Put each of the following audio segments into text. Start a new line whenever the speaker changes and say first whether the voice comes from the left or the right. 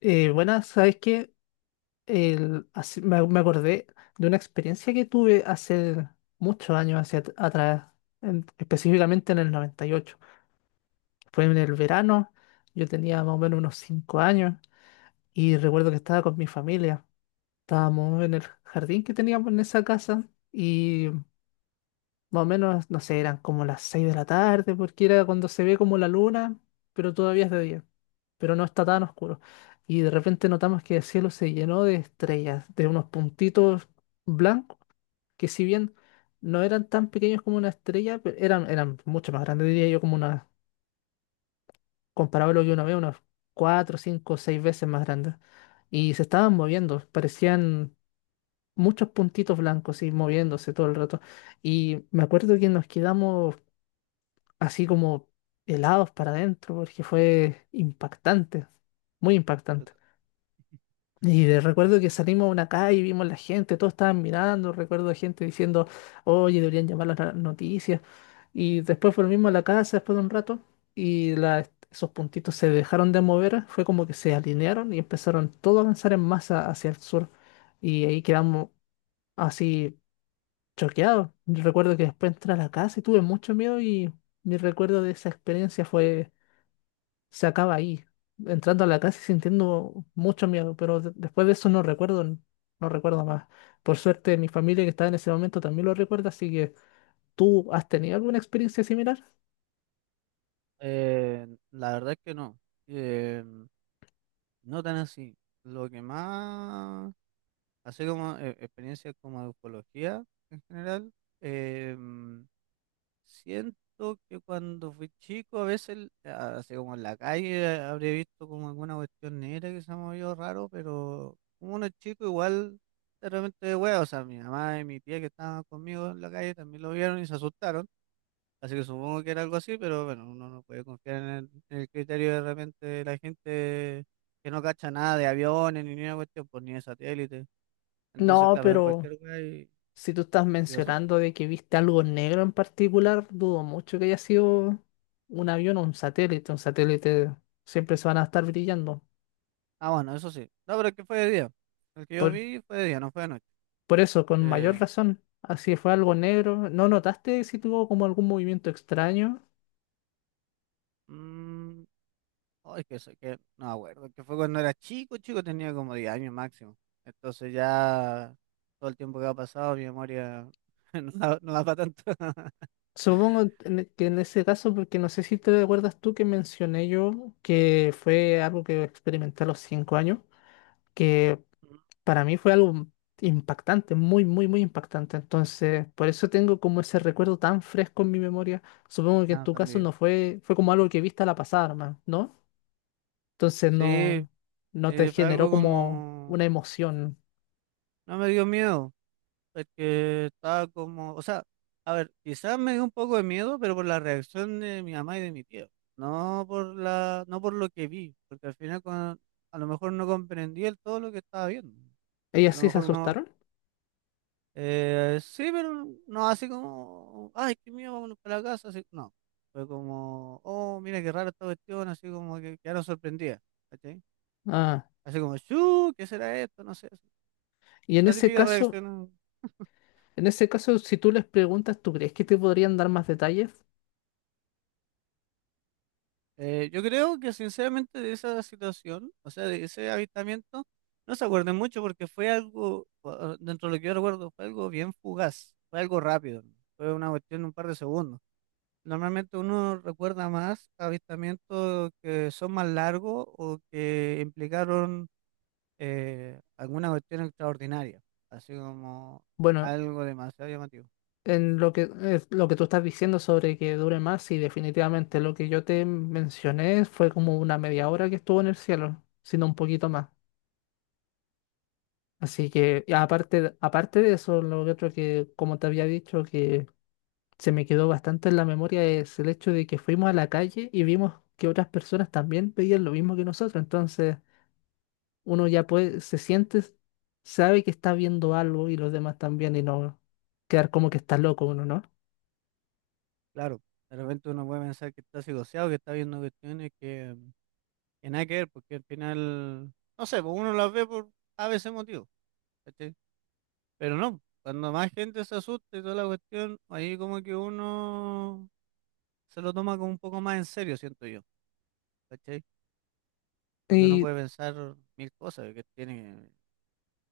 left: Bueno, ¿sabes que El- me acordé de una experiencia que tuve hace muchos años hacia atrás, específicamente en el 98. Fue en el verano, yo tenía más o menos unos 5 años y recuerdo que estaba con mi familia. Estábamos en el jardín que teníamos en esa casa y más o menos, no sé, eran como las 6 de la tarde, porque era cuando se ve como la luna, pero todavía es de día, pero no está tan oscuro. Y de repente notamos que el cielo se llenó de estrellas, de unos puntitos blancos, que si bien no eran tan pequeños como una estrella, eran mucho más grandes, diría yo, como una, comparable a lo que uno ve, unas 4, 5, 6 veces más grandes. Y se estaban moviendo, parecían muchos puntitos blancos y moviéndose todo el rato. Y me acuerdo que nos quedamos así como helados para adentro, porque fue impactante, muy
right: Yo- t-
left: impactante. Y
right: ¿Ya?
left: recuerdo que salimos a una calle y vimos la gente, todos estaban mirando, recuerdo gente diciendo, oye, deberían llamar a las noticias. Y después volvimos a la casa después de un rato y esos puntitos se dejaron de mover, fue como que se alinearon y empezaron todos a avanzar en masa hacia el sur. Y ahí quedamos así choqueados. Recuerdo que después entré a la casa y tuve mucho miedo y mi recuerdo de esa experiencia fue, se acaba ahí, entrando a la casa y sintiendo mucho miedo, pero después de eso no recuerdo, no recuerdo más. Por suerte, mi familia que estaba en ese momento también lo recuerda, así que ¿tú has tenido alguna experiencia similar?
right: Eh, la verdad es que no. Eh, no tan así. Lo que más, así como experiencias como de ufología en general, eh, mm, siento que cuando fui chico, a veces, así como en la calle, habría visto como alguna cuestión negra que se me movió raro, pero como uno es chico, igual de repente, hueá, o sea, mi mamá y mi tía que estaban conmigo en la calle también lo vieron y se asustaron. Así que supongo que era algo así, pero bueno, uno no puede confiar en el criterio de repente de la gente que no cacha nada de aviones ni ninguna cuestión, pues ni de satélite. Entonces,
left: No,
right: claro, ven
left: pero
right: cualquier lugar y,
left: si tú estás
right: y lo asustan.
left: mencionando de que viste algo negro en particular, dudo mucho que haya sido un avión o un satélite. Un satélite siempre se van a estar brillando.
right: Ah, bueno, eso sí. No, pero es que fue de día. El que yo
left: Por,
right: vi fue de día, no fue de noche.
left: por eso, con mayor
right: Eh,
left: razón. Así fue algo negro. ¿No notaste si tuvo como algún movimiento extraño?
right: mm, oh, es que, sé que no me acuerdo, que fue cuando era chico, chico tenía como 10 años máximo. Entonces ya todo el tiempo que ha pasado, mi memoria no da, no da para tanto.
left: Supongo que en ese caso, porque no sé si te acuerdas tú que mencioné yo que fue algo que experimenté a los 5 años, que para mí fue algo impactante, muy, muy, muy impactante. Entonces, por eso tengo como ese recuerdo tan fresco en mi memoria. Supongo que en
right: No,
left: tu caso no
right: también.
left: fue, fue como algo que viste a la pasada, nomás, ¿no? Entonces
right: Sí.
left: no, no te
right: Fue
left: generó
right: algo
left: como
right: como,
left: una emoción.
right: no me dio miedo, porque estaba como, o sea, a ver, quizás me dio un poco de miedo, pero por la reacción de mi mamá y de mi tío, no por la, no por lo que vi, porque al final a lo mejor no comprendí el todo lo que estaba viendo,
left: ¿Ellas
right: a lo
left: sí se
right: mejor uno,
left: asustaron?
right: sí, pero no así como, ay, qué miedo, vámonos para la casa, así, no, fue como, oh, mira qué rara esta cuestión, así como que quedaron sorprendidas, ¿cachai?
left: Ah,
right: Así como, "Chu, ¿qué será esto? No sé", así,
left: y en
right: la
left: ese
right: típica
left: caso,
right: reacción.
left: en ese caso, si tú les preguntas, ¿tú crees que te podrían dar más detalles?
right: Yo creo que sinceramente de esa situación, o sea, de ese avistamiento, no se acuerden mucho porque fue algo, dentro de lo que yo recuerdo, fue algo bien fugaz, fue algo rápido, ¿no? Fue una cuestión de un par de segundos. Normalmente uno recuerda más avistamientos que son más largos o que implicaron alguna cuestión extraordinaria, así como
left: Bueno,
right: algo demasiado llamativo.
left: en lo que, es lo que tú estás diciendo sobre que dure más, sí, definitivamente lo que yo te mencioné fue como una media hora que estuvo en el cielo, sino un poquito más. Así que, y aparte, aparte de eso, lo otro que, como te había dicho, que se me quedó bastante en la memoria es el hecho de que fuimos a la calle y vimos que otras personas también pedían lo mismo que nosotros. Entonces, uno ya puede, se siente, sabe que está viendo algo y los demás también, y no quedar como que está loco uno, ¿no?
right: Claro, de repente uno puede pensar que está psicoseado, que está viendo cuestiones que nada que ver, porque al final, no sé, pues uno las ve por a veces motivo, ¿cachai? Pero no, cuando más gente se asusta y toda la cuestión, ahí como que uno se lo toma como un poco más en serio, siento yo, ¿cachai? Porque uno
left: Y.
right: puede pensar mil cosas, que tiene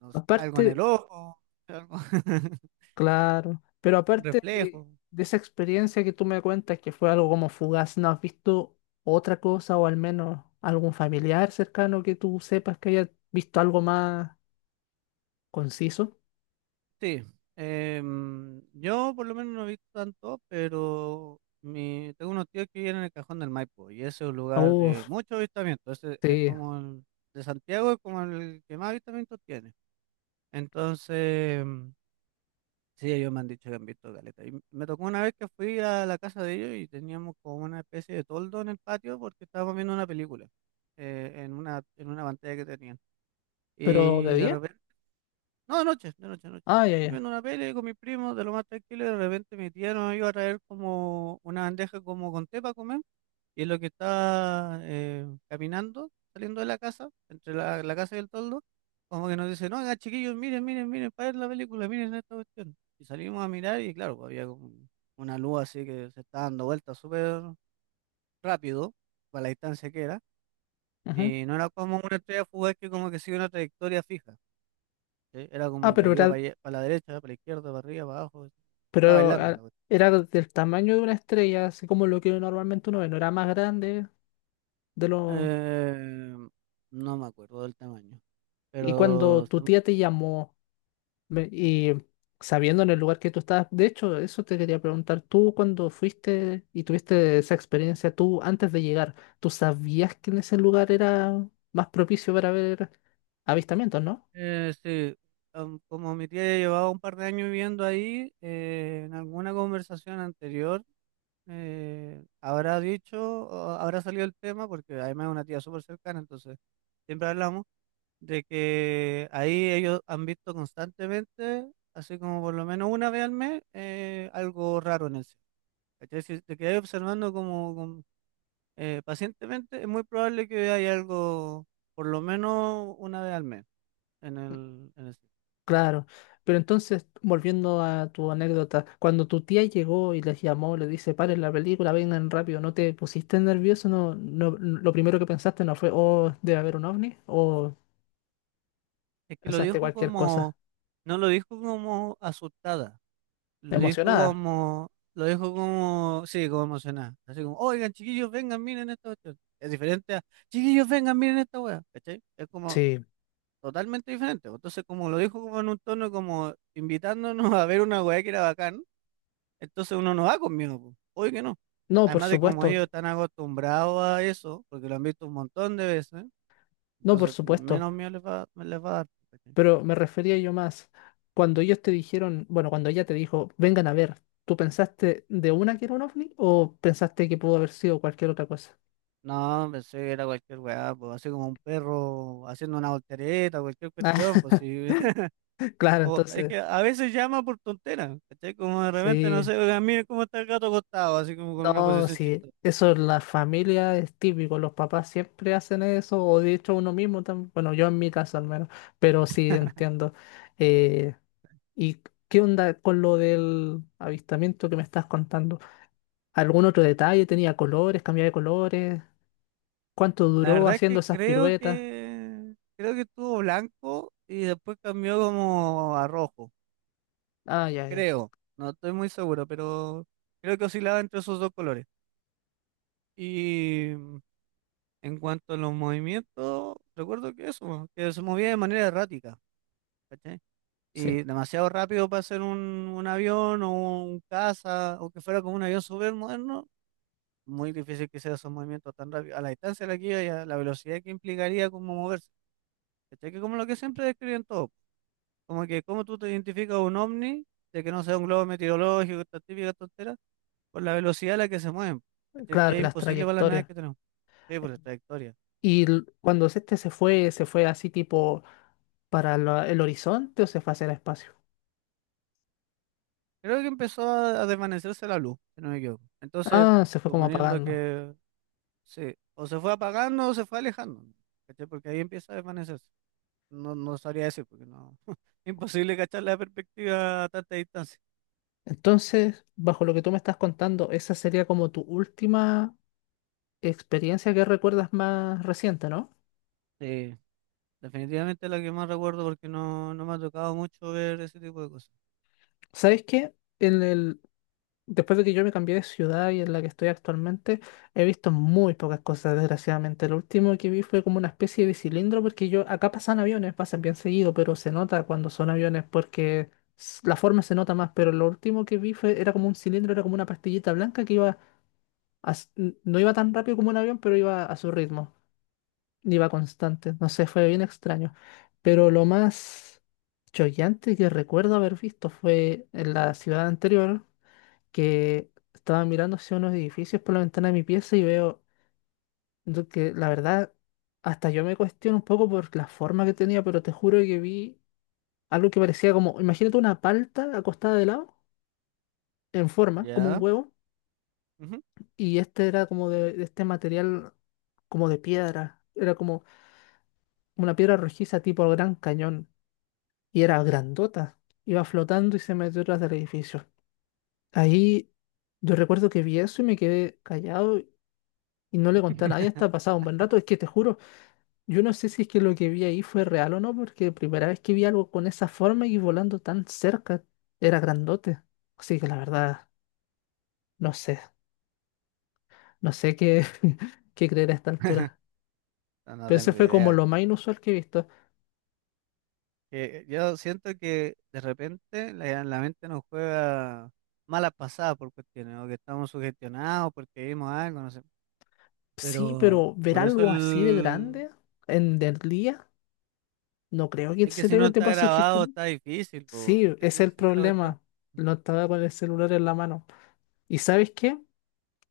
right: no sé, algo en el
left: Aparte
right: ojo, algo,
left: Claro, pero
right: un
left: aparte de,
right: reflejo.
left: de esa experiencia que tú me cuentas, que fue algo como fugaz, ¿no has visto otra cosa o al menos algún familiar cercano que tú sepas que haya visto algo más conciso?
right: Sí, yo por lo menos no he visto tanto, pero tengo unos tíos que viven en el Cajón del Maipo y ese es un lugar de
left: Uf,
right: mucho avistamiento. Ese es
left: sí,
right: como el de Santiago, es como el que más avistamientos tiene. Entonces, sí, ellos me han dicho que han visto caleta. Y me tocó una vez que fui a la casa de ellos y teníamos como una especie de toldo en el patio porque estábamos viendo una película en una pantalla que tenían.
left: pero
right: Y
left: de
right: de
left: día.
right: repente no, de noche, de noche, de noche.
left: Ah, ya,
right: Estamos
left: ya.
right: viendo una peli con mis primos, de lo más tranquilo, y de repente mi tía nos iba a traer como una bandeja como con té para comer, y es lo que está caminando, saliendo de la casa, entre la casa y el toldo, como que nos dice, no, oigan, chiquillos, miren, miren, miren, para ver la película, miren esta cuestión. Y salimos a mirar y claro, pues, había como una luz así que se está dando vueltas súper rápido, para la distancia que era,
left: Ujú.
right: y no era como una estrella fugaz que como que sigue una trayectoria fija. ¿Sí? Era
left: Ah,
right: como que iba para la derecha, para la izquierda, para arriba, para abajo. ¿Sí? Estaba
left: pero
right: bailando la
left: ah,
right: cuestión.
left: era del tamaño de una estrella, así como lo que normalmente uno ve, no era más grande de lo...
right: Eh, no me acuerdo del tamaño,
left: Y cuando
right: pero
left: tu tía te llamó, y sabiendo en el lugar que tú estabas, de hecho, eso te quería preguntar, tú cuando fuiste y tuviste esa experiencia, tú antes de llegar, ¿tú sabías que en ese lugar era más propicio para ver avistamientos, no?
right: sí, como mi tía ya llevaba un par de años viviendo ahí, en alguna conversación anterior habrá dicho, o habrá salido el tema, porque además es una tía súper cercana, entonces siempre hablamos de que ahí ellos han visto constantemente, así como por lo menos una vez al mes, algo raro en el cielo. ¿Cachai? Si te quedas observando pacientemente, es muy probable que haya algo, por lo menos una vez al mes, en el ciclo.
left: Claro, pero entonces, volviendo a tu anécdota, cuando tu tía llegó y les llamó, le dice, paren la película, vengan rápido, ¿no te pusiste nervioso? No, no, lo primero que pensaste no fue, oh, debe haber un ovni, o
right: Es que lo
left: pensaste
right: dijo
left: cualquier
right: como,
left: cosa
right: no lo dijo como asustada, lo dijo
left: emocionada.
right: como, lo dijo como, sí, como emocionada. Así como, oigan, chiquillos, vengan, miren esta cuestión. Es diferente a, chiquillos, vengan, miren esta wea, ¿cachai? Es como
left: Sí.
right: totalmente diferente. Entonces, como lo dijo como en un tono como invitándonos a ver una wea que era bacán. Entonces uno no va conmigo, po. Obvio que no.
left: No, por
right: Además de como ellos
left: supuesto.
right: están acostumbrados a eso, porque lo han visto un montón de veces,
left: No, por
right: entonces
left: supuesto,
right: menos miedo les va, me les va a dar. ¿Cachai?
left: pero me refería yo más. Cuando ellos te dijeron, bueno, cuando ella te dijo, vengan a ver, ¿tú pensaste de una que era un ovni o pensaste que pudo haber sido cualquier otra cosa?
right: No, pensé que era cualquier weá, pues así como un perro haciendo una voltereta, cualquier
left: Ah,
right: cuestión, pues sí.
left: claro,
right: Es
left: entonces,
right: que a veces llama por tontera, ¿cachai? Como de repente, no
left: sí,
right: sé, oigan, miren cómo está el gato acostado, así como con una
left: no,
right: posición
left: sí,
right: chistosa.
left: eso en la familia es típico, los papás siempre hacen eso, o de hecho uno mismo también, bueno, yo en mi caso al menos, pero sí entiendo. Eh, ¿Y qué onda con lo del avistamiento que me estás contando? ¿Algún otro detalle? ¿Tenía colores? ¿Cambiaba de colores? ¿Cuánto
right: La
left: duró
right: verdad es que
left: haciendo esas
right: creo
left: piruetas?
right: que creo que estuvo blanco y después cambió como a rojo.
left: Ah, ya, ya.
right: Creo, no estoy muy seguro, pero creo que oscilaba entre esos dos colores. Y en cuanto a los movimientos, recuerdo que eso, que se movía de manera errática, ¿cachai?
left: Sí,
right: Y demasiado rápido para ser un avión o un caza, o que fuera como un avión súper moderno, muy difícil que sea esos movimientos tan rápidos, a la distancia de la que iba y a la velocidad que implicaría como moverse. ¿Cachai? Que como lo que siempre describen todos, como que cómo tú te identificas un ovni, de que no sea un globo meteorológico, esta típica tontera por la velocidad a la que se mueven. ¿Cachai?
left: claro,
right: Que
left: y
right: es
left: las
right: imposible para las naves
left: trayectorias.
right: que tenemos. Sí, por la trayectoria.
left: Y cuando este ¿se fue así tipo para el horizonte o se fue hacia el espacio?
right: Creo que empezó a desvanecerse la luz, si no me equivoco. Entonces,
left: Ah, se fue como
right: suponiendo
left: apagando.
right: que sí, o se fue apagando o se fue alejando, ¿cachai? Porque ahí empieza a desvanecerse. No, no sabría decir, porque no. Imposible cachar la perspectiva a tanta distancia.
left: Entonces, bajo lo que tú me estás contando, esa sería como tu última experiencia que recuerdas más reciente, ¿no?
right: Sí, definitivamente la que más recuerdo porque no, no me ha tocado mucho ver ese tipo de cosas.
left: ¿Sabes qué? Después de que yo me cambié de ciudad y en la que estoy actualmente, he visto muy pocas cosas, desgraciadamente. Lo último que vi fue como una especie de cilindro, porque yo, acá pasan aviones, pasan bien seguido, pero se nota cuando son aviones, porque la forma se nota más, pero lo último que vi fue, era como un cilindro, era como una pastillita blanca que iba, no iba tan rápido como un avión, pero iba a su ritmo, iba constante. No sé, fue bien extraño. Pero lo más choqueante que recuerdo haber visto fue en la ciudad anterior, que estaba mirando hacia unos edificios por la ventana de mi pieza y veo lo que, la verdad, hasta yo me cuestiono un poco por la forma que tenía, pero te juro que vi algo que parecía como, imagínate una palta acostada de lado, en forma, como un
right: ¿Ya?
left: huevo,
right: Ujú.
left: y este era como de este material como de piedra, era como una piedra rojiza tipo Gran Cañón, y era grandota, iba flotando y se metió detrás del edificio. Ahí yo recuerdo que vi eso y me quedé callado y no le conté a nadie hasta pasado un buen rato. Es que te juro, yo no sé si es que lo que vi ahí fue real o no, porque primera vez que vi algo con esa forma y volando tan cerca, era grandote. Así que la verdad, no sé, no sé qué, qué creer a esta altura.
right: No, no
left: Pero ese
right: tengo
left: fue como
right: idea.
left: lo más inusual que he visto.
right: Yo siento que de repente la mente nos juega malas pasadas por cuestiones, o que estamos sugestionados porque vimos algo, no sé.
left: Sí,
right: Pero
left: pero ver
right: por eso
left: algo así de grande en del día, no creo que el
right: es que si no
left: cerebro te
right: está
left: pueda
right: grabado
left: sugestionar.
right: está difícil, po,
left: Sí,
right: weón,
left: ese es
right: ¿cachai? Si
left: el
right: esa es la cuestión.
left: problema. No estaba con el celular en la mano. ¿Y sabes qué?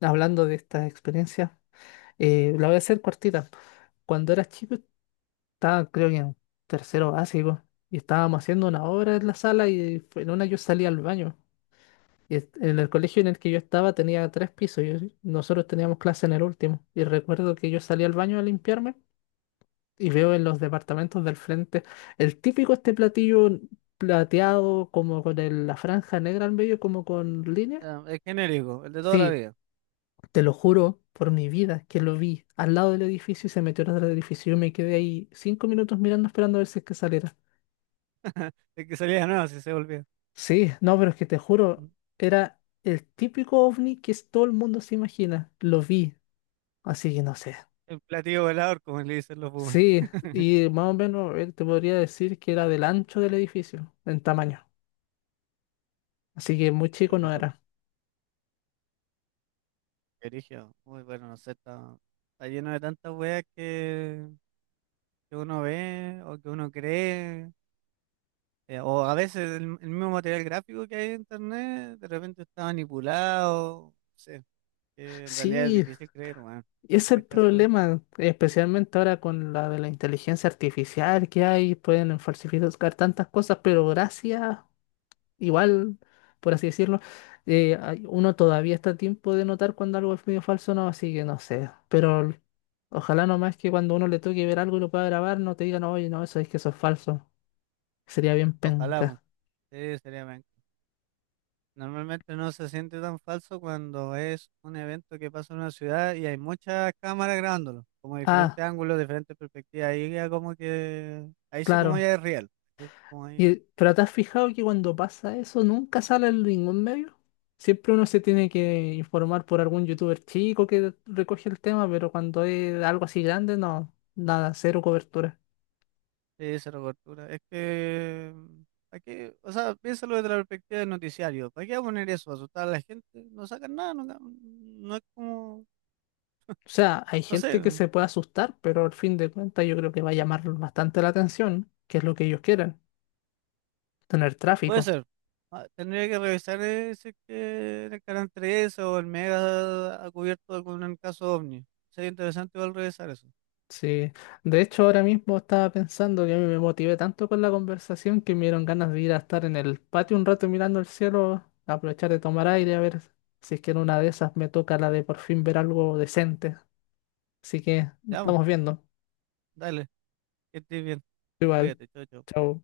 left: Hablando de estas experiencias. La voy a hacer cortita. Cuando era chico, estaba creo que en tercero básico y estábamos haciendo una obra en la sala y en una yo salí al baño. Y en el colegio en el que yo estaba tenía 3 pisos y nosotros teníamos clase en el último. Y recuerdo que yo salí al baño a limpiarme y veo en los departamentos del frente el típico este platillo plateado como con la franja negra al medio como con
right: O
left: líneas.
right: sea, es genérico, el de toda la
left: Sí,
right: vida.
left: te lo juro por mi vida que lo vi al lado del edificio y se metió atrás del edificio. Yo me quedé ahí 5 minutos mirando, esperando a ver si es que saliera.
right: El que salía de nuevo, si se volvía.
left: Sí, no, pero es que te juro, era el típico ovni que todo el mundo se imagina. Lo vi, así que no sé.
right: El platillo velador, como le dicen los públicos.
left: Sí, y más o menos, a ver, te podría decir que era del ancho del edificio, en tamaño. Así que muy chico
right: Creo que
left: no
right: lo
left: era.
right: que origen, muy bueno, no sé, está lleno de tantas weas que uno ve o que uno cree. O a veces el mismo material gráfico que hay en internet de repente está manipulado. No sé, que en realidad es
left: Sí,
right: difícil creer, weón.
left: y
right: Es
left: ese es el
right: penca esa weá.
left: problema, especialmente ahora con la de la inteligencia artificial que hay, pueden falsificar tantas cosas, pero gracias, igual, por así decirlo, uno todavía está a tiempo de notar cuando algo es medio falso o no, así que no sé, pero ojalá nomás que cuando uno le toque ver algo y lo pueda grabar, no te digan, oye, no, eso es que eso es falso, sería bien
right: Ojalá, weón.
left: penca.
right: Sí, sería penca. Normalmente no se siente tan falso cuando es un evento que pasa en una ciudad y hay muchas cámaras grabándolo, como diferentes
left: Ah,
right: ángulos, diferentes perspectivas. Ahí ya como que, ahí sí como
left: claro.
right: ya es real. ¿Cachai? Como ahí
left: Y, pero ¿te has fijado que cuando pasa eso nunca sale en ningún medio? Siempre uno se tiene que informar por algún youtuber chico que recoge el tema, pero cuando es algo así grande, no, nada, cero cobertura.
right: Sí, cero cobertura. Es que, ¿para qué? O sea, piénsalo desde la perspectiva del noticiario. ¿Para qué va a poner eso? ¿Asustar a la gente? No sacan nada, no, no es como,
left: O sea, hay
right: no sé,
left: gente que se puede asustar, pero al fin de cuentas yo creo que va a llamar bastante la atención, que es lo que ellos quieren, tener
right: puede
left: tráfico.
right: ser. Ah, tendría que revisar si es que en el canal 13 o el Mega ha cubierto algún caso OVNI. Sería interesante igual revisar eso.
left: Sí, de hecho ahora mismo estaba pensando que a mí me motivé tanto con la conversación que me dieron ganas de ir a estar en el patio un rato mirando el cielo, aprovechar de tomar aire, a ver si es que en una de esas me toca la de por fin ver algo decente. Así que nos
right: Ya, vamos,
left: estamos viendo.
right: dale, que estés bien.
left: Igual,
right: Cuídate, chao, chao.
left: chao.